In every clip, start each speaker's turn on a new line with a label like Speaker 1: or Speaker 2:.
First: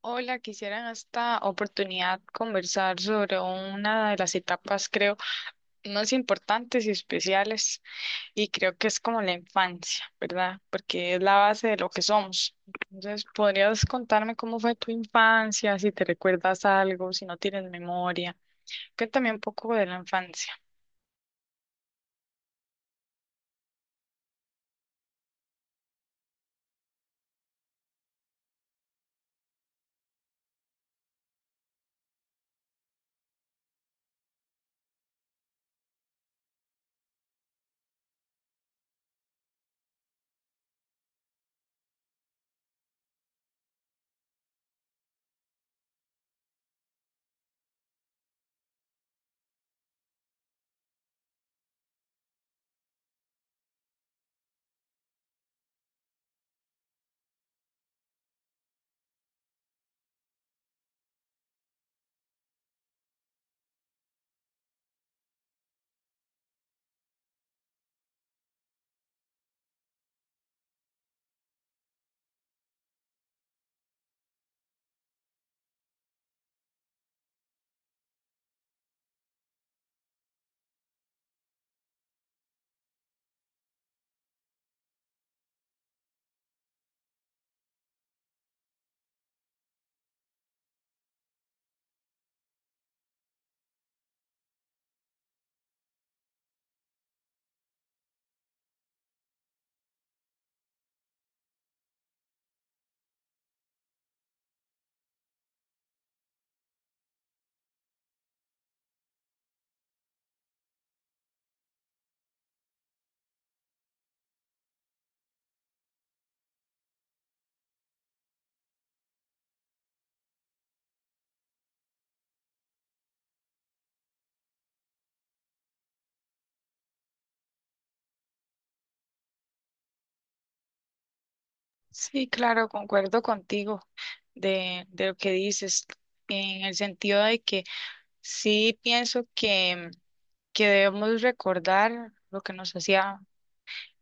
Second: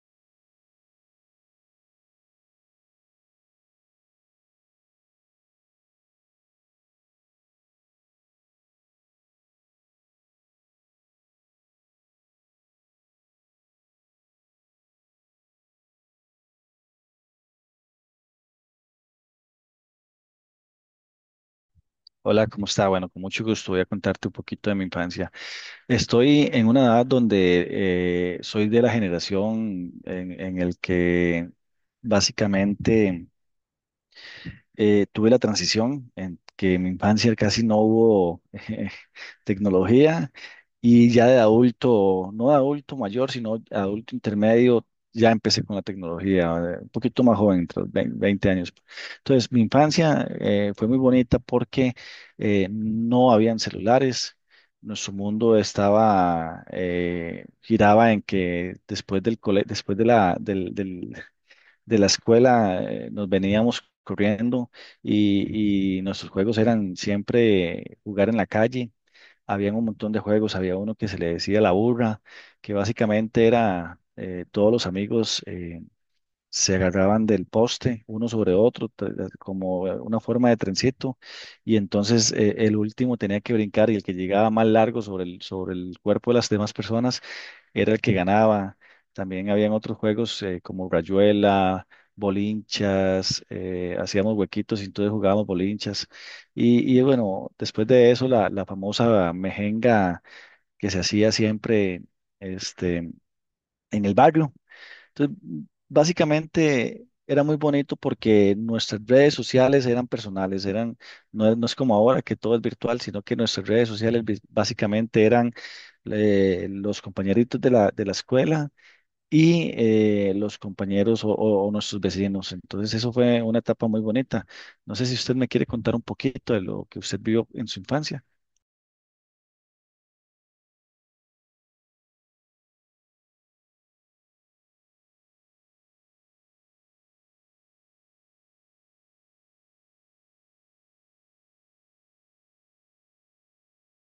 Speaker 1: Hola, quisiera en esta oportunidad conversar sobre una de las etapas, creo, más importantes y especiales, y creo que es como la infancia, ¿verdad? Porque es la base de lo que somos. Entonces, ¿podrías contarme cómo fue tu infancia, si te recuerdas algo, si no tienes memoria? Cuéntame un poco de la infancia.
Speaker 2: Hola, ¿cómo está? Bueno, con mucho gusto voy a contarte un poquito de mi infancia. Estoy en una edad donde soy de la generación en el que básicamente, tuve la transición en que en mi infancia casi no hubo eh, tecnología, y ya de adulto, no de adulto mayor, sino adulto intermedio, ya empecé con la tecnología, un poquito más joven, entre los 20 años. Entonces, mi infancia fue muy bonita porque no habían celulares. Nuestro mundo giraba en que después después de la escuela, nos veníamos corriendo, y nuestros juegos eran siempre jugar en la calle. Habían un montón de juegos, había uno que se le decía la burra, que básicamente era, todos los amigos se agarraban del poste uno sobre otro, como una forma de trencito, y entonces el último tenía que brincar, y el que llegaba más largo sobre el cuerpo de las demás personas era el que ganaba. También habían otros juegos, como Rayuela, bolinchas, hacíamos huequitos, y entonces jugábamos bolinchas. Y bueno, después de eso, la famosa mejenga que se hacía siempre, este, en el barrio. Entonces, básicamente era muy bonito porque nuestras redes sociales eran personales, no es como ahora que todo es virtual, sino que nuestras redes sociales básicamente eran, los compañeritos de la escuela, y los compañeros o nuestros vecinos. Entonces, eso fue una etapa muy bonita. No sé si usted me quiere contar un poquito de lo que usted vivió en su infancia.
Speaker 1: Sí, claro, concuerdo contigo de lo que dices, en el sentido de que sí, pienso que debemos recordar lo que nos hacía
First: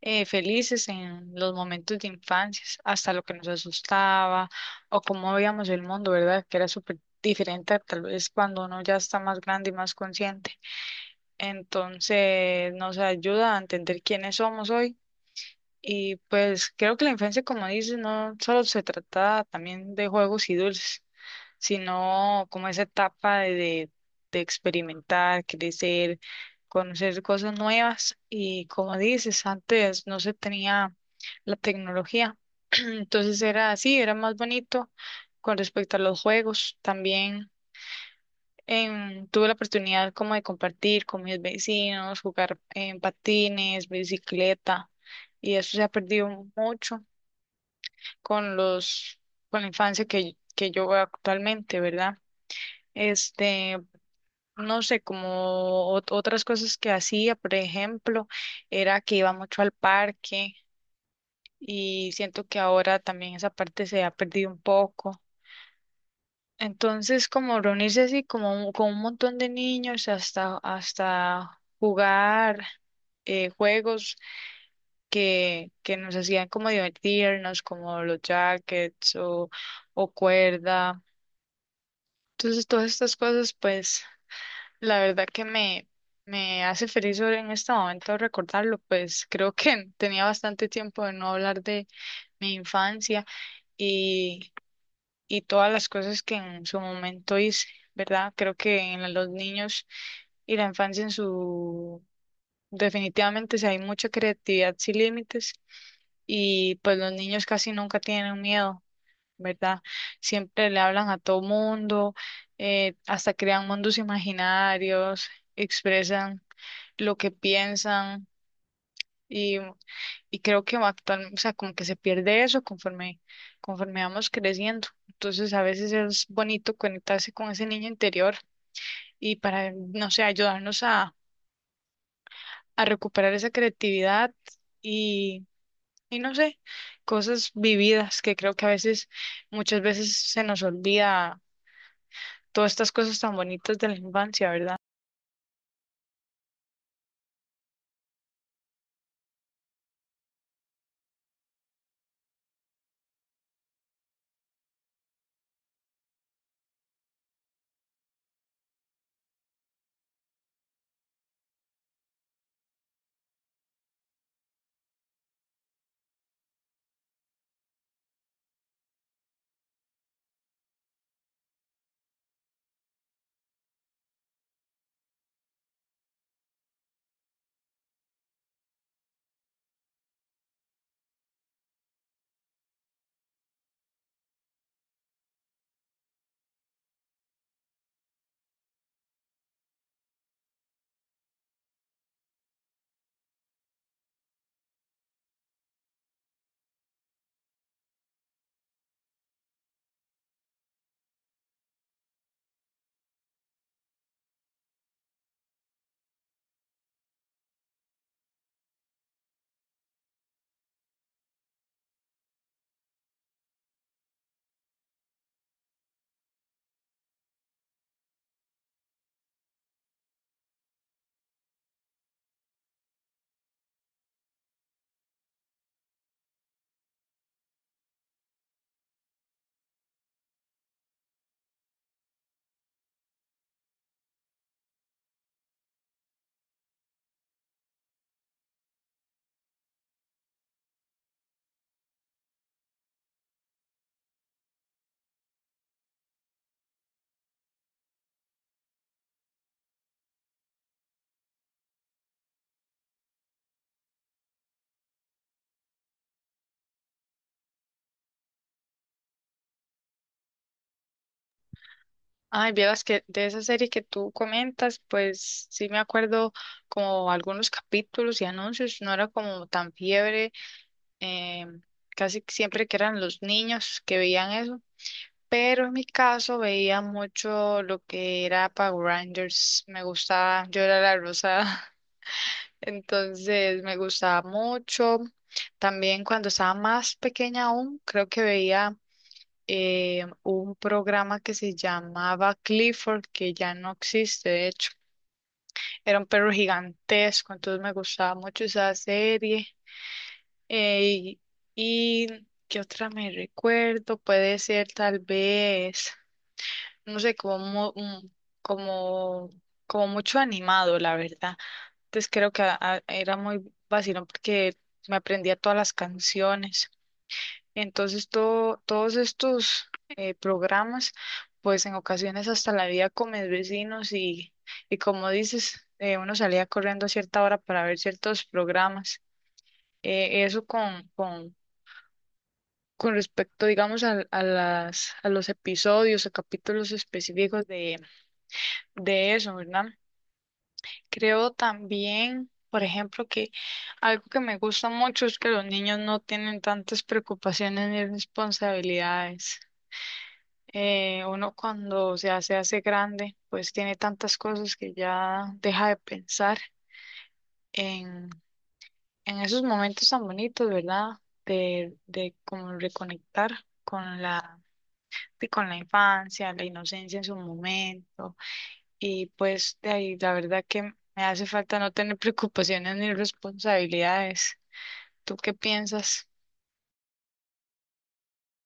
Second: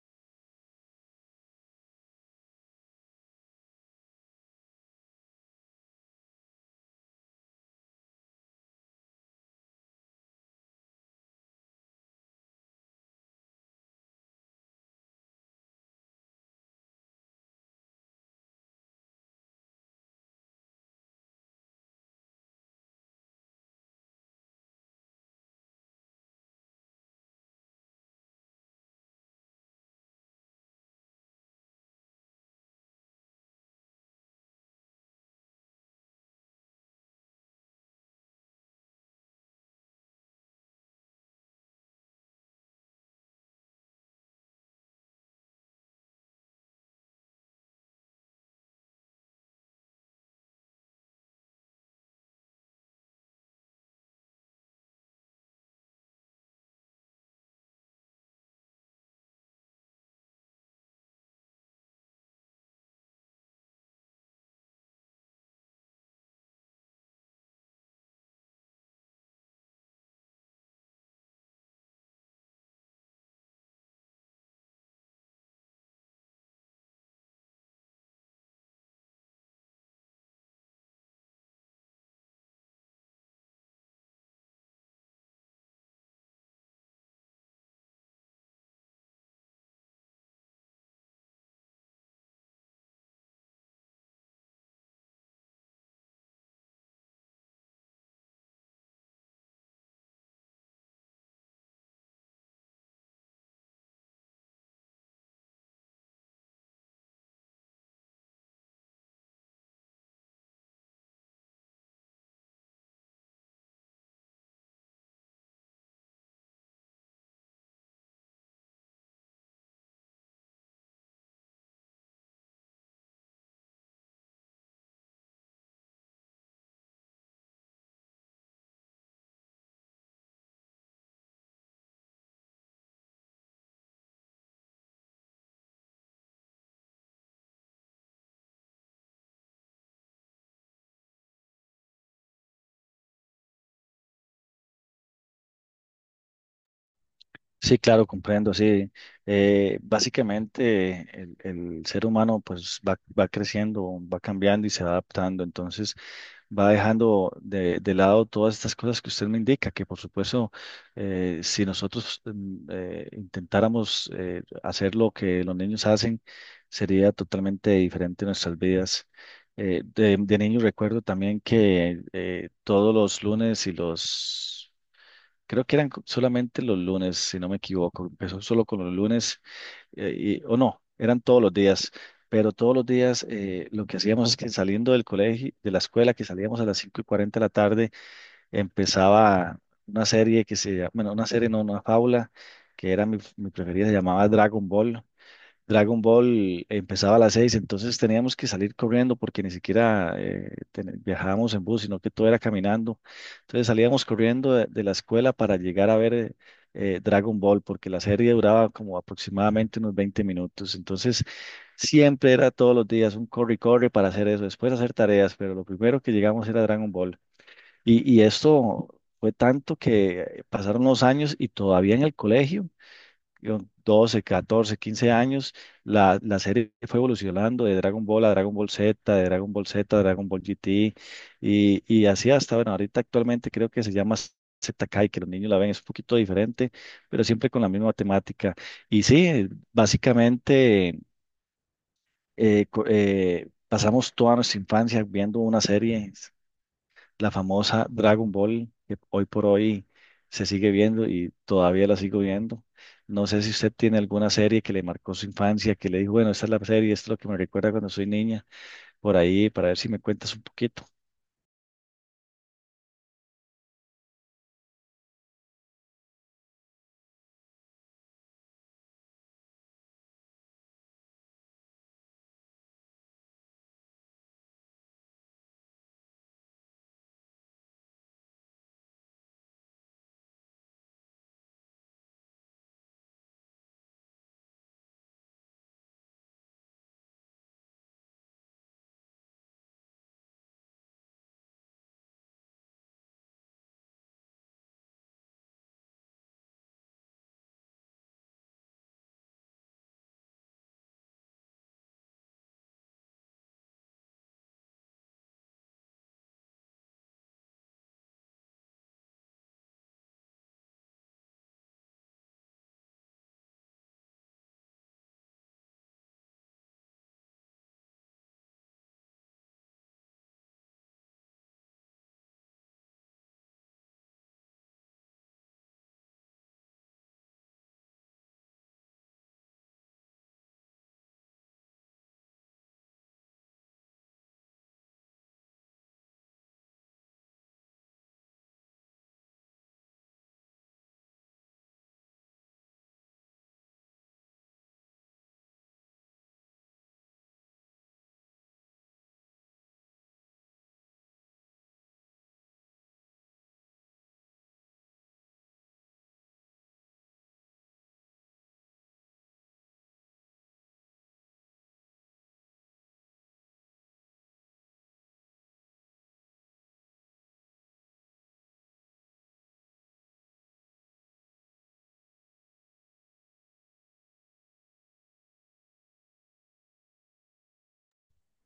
Speaker 1: felices en los momentos de infancia, hasta lo que nos asustaba o cómo veíamos el mundo, ¿verdad? Que era súper diferente a tal vez cuando uno ya está más grande y más consciente. Entonces nos ayuda a entender quiénes somos hoy. Y pues creo que la infancia, como dices, no solo se trata también de juegos y dulces, sino como esa etapa de experimentar, crecer, conocer cosas nuevas. Y como dices, antes no se tenía la tecnología. Entonces era así, era más bonito con respecto a los juegos también. Tuve la oportunidad como de compartir con mis vecinos, jugar en patines, bicicleta, y eso se ha perdido mucho con los, con la infancia que yo veo actualmente, ¿verdad? Este, no sé, como otras cosas que hacía, por ejemplo, era que iba mucho al parque y siento que ahora también esa parte se ha perdido un poco. Entonces, como reunirse así, como con un montón de niños, hasta jugar juegos que nos hacían como divertirnos, como los jackets o cuerda. Entonces, todas estas cosas, pues, la verdad que me hace feliz ahora en este momento recordarlo, pues creo que tenía bastante tiempo de no hablar de mi infancia y todas las cosas que en su momento hice, ¿verdad? Creo que en los niños y la infancia en su... Definitivamente, si hay mucha creatividad sin límites y pues los niños casi nunca tienen miedo, ¿verdad? Siempre le hablan a todo mundo, hasta crean mundos imaginarios, expresan lo que piensan y creo que va actual, o sea, como que se pierde eso conforme vamos creciendo. Entonces, a veces es bonito conectarse con ese niño interior y para, no sé, ayudarnos a recuperar esa creatividad y, y no sé, cosas vividas que creo que muchas veces se nos olvida todas estas cosas tan bonitas de la infancia, ¿verdad?
Speaker 2: Sí, claro, comprendo, sí. Básicamente, el ser humano pues va creciendo, va cambiando y se va adaptando. Entonces, va dejando de lado todas estas cosas que usted me indica, que por supuesto, si nosotros intentáramos hacer lo que los niños hacen, sería totalmente diferente nuestras vidas. De niño recuerdo también que todos los lunes. Creo que eran solamente los lunes, si no me equivoco. Empezó solo con los lunes o no, eran todos los días, pero todos los días lo que hacíamos es que saliendo del colegio, de la escuela, que salíamos a las 5:40 de la tarde, empezaba una serie que bueno, una serie, no, una fábula, que era mi preferida, se llamaba Dragon Ball. Dragon Ball empezaba a las seis, entonces teníamos que salir corriendo porque ni siquiera viajábamos en bus, sino que todo era caminando. Entonces salíamos corriendo de la escuela para llegar a ver Dragon Ball, porque la serie duraba como aproximadamente unos 20 minutos. Entonces siempre era todos los días un corre y corre para hacer eso, después hacer tareas, pero lo primero que llegamos era Dragon Ball. Y esto fue tanto que pasaron los años, y todavía en el colegio yo, 12, 14, 15 años, la serie fue evolucionando de Dragon Ball a Dragon Ball Z, de Dragon Ball Z a Dragon Ball GT, y así hasta, bueno, ahorita actualmente creo que se llama ZKai, que los niños la ven, es un poquito diferente, pero siempre con la misma temática. Y sí, básicamente pasamos toda nuestra infancia viendo una serie, la famosa Dragon Ball, que hoy por hoy se sigue viendo y todavía la sigo viendo. No sé si usted tiene alguna serie que le marcó su infancia, que le dijo, bueno, esta es la serie, esto es lo que me recuerda cuando soy niña, por ahí, para ver si me cuentas un poquito.
Speaker 1: Ay, vieras que de esa serie que tú comentas, pues sí me acuerdo como algunos capítulos y anuncios, no era como tan fiebre, eh, casi siempre que eran los niños que veían eso, pero en mi caso veía mucho lo que era Power Rangers, me gustaba, yo era la rosada, entonces me gustaba mucho. También cuando estaba más pequeña aún, creo que veía un programa que se llamaba Clifford, que ya no existe, de hecho, era un perro gigantesco, entonces me gustaba mucho esa serie. Eh, y qué otra me recuerdo, puede ser tal vez, no sé, como, como, como mucho animado, la verdad. Entonces creo que era muy vacilón porque me aprendía todas las canciones. Entonces todos estos programas, pues en ocasiones hasta la vida con mis vecinos y como dices, uno salía corriendo a cierta hora para ver ciertos programas, eso con respecto, digamos, a las, a los episodios o capítulos específicos de eso, ¿verdad? Creo también, por ejemplo, que algo que me gusta mucho es que los niños no tienen tantas preocupaciones ni responsabilidades. Uno cuando ya se hace grande, pues tiene tantas cosas que ya deja de pensar en, en esos momentos tan bonitos, ¿verdad? De como reconectar con la y con la infancia, la inocencia en su momento. Y pues de ahí la verdad que me hace falta no tener preocupaciones ni responsabilidades. ¿Tú qué piensas?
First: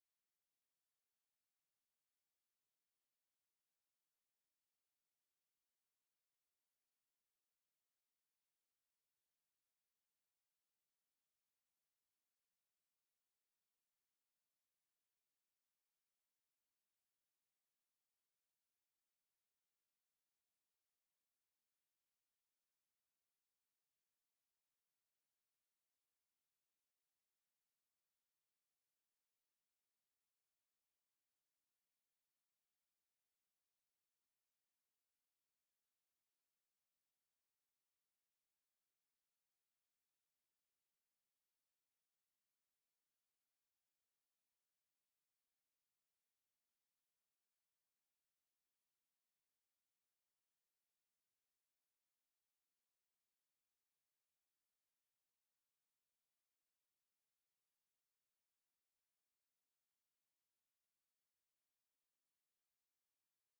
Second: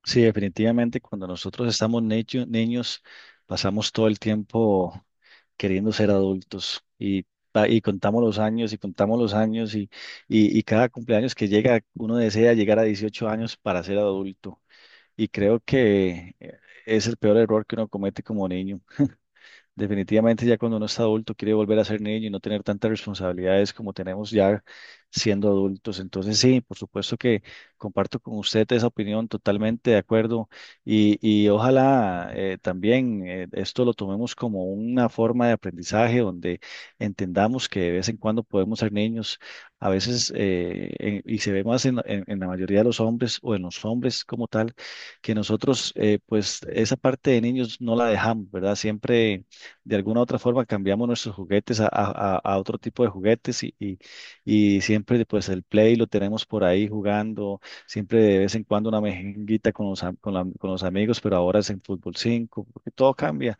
Speaker 2: Sí, definitivamente, cuando nosotros estamos niños, pasamos todo el tiempo queriendo ser adultos y contamos los años y contamos los años, y cada cumpleaños que llega, uno desea llegar a 18 años para ser adulto. Y creo que es el peor error que uno comete como niño. Definitivamente ya cuando uno es adulto quiere volver a ser niño y no tener tantas responsabilidades como tenemos ya siendo adultos. Entonces sí, por supuesto que comparto con usted esa opinión, totalmente de acuerdo, y ojalá también esto lo tomemos como una forma de aprendizaje donde entendamos que de vez en cuando podemos ser niños. A veces y se ve más en la mayoría de los hombres o en los hombres como tal, que nosotros pues esa parte de niños no la dejamos, ¿verdad? Siempre, de alguna u otra forma, cambiamos nuestros juguetes a otro tipo de juguetes, y siempre pues el Play lo tenemos por ahí jugando, siempre de vez en cuando una mejenguita con los, am- con la- con los amigos, pero ahora es en Fútbol 5 porque todo cambia.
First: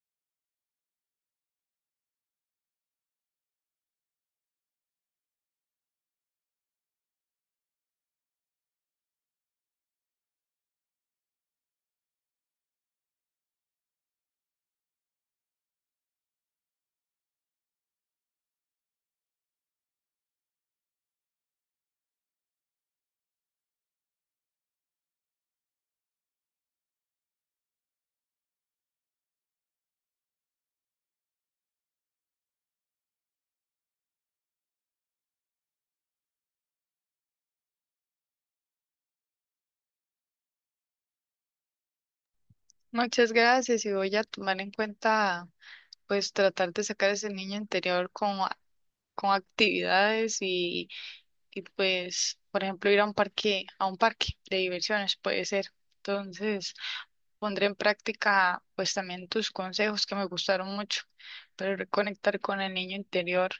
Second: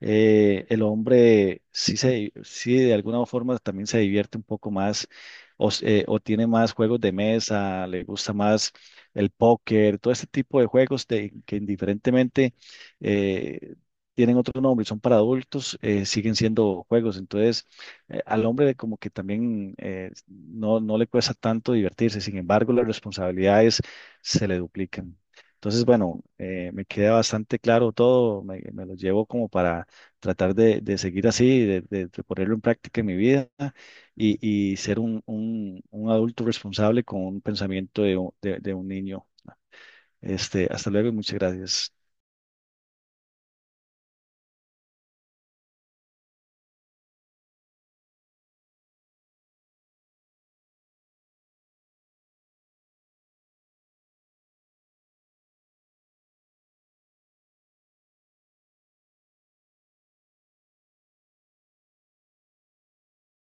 Speaker 2: El hombre sí de alguna forma también se divierte un poco más, o tiene más juegos de mesa, le gusta más el póker, todo este tipo de juegos que indiferentemente eh, tienen otro nombre y son para adultos, siguen siendo juegos. Entonces, al hombre como que también no, no le cuesta tanto divertirse, sin embargo, las responsabilidades se le duplican. Entonces, bueno, me queda bastante claro todo, me lo llevo como para tratar de seguir así, de ponerlo en práctica en mi vida, y, y ser un adulto responsable con un pensamiento de un niño. Hasta luego y muchas gracias.
Speaker 1: Muchas gracias y voy a tomar en cuenta pues tratar de sacar ese niño interior con actividades y pues por ejemplo ir a un parque de diversiones puede ser. Entonces pondré en práctica pues también tus consejos que me gustaron mucho, pero reconectar con el niño interior.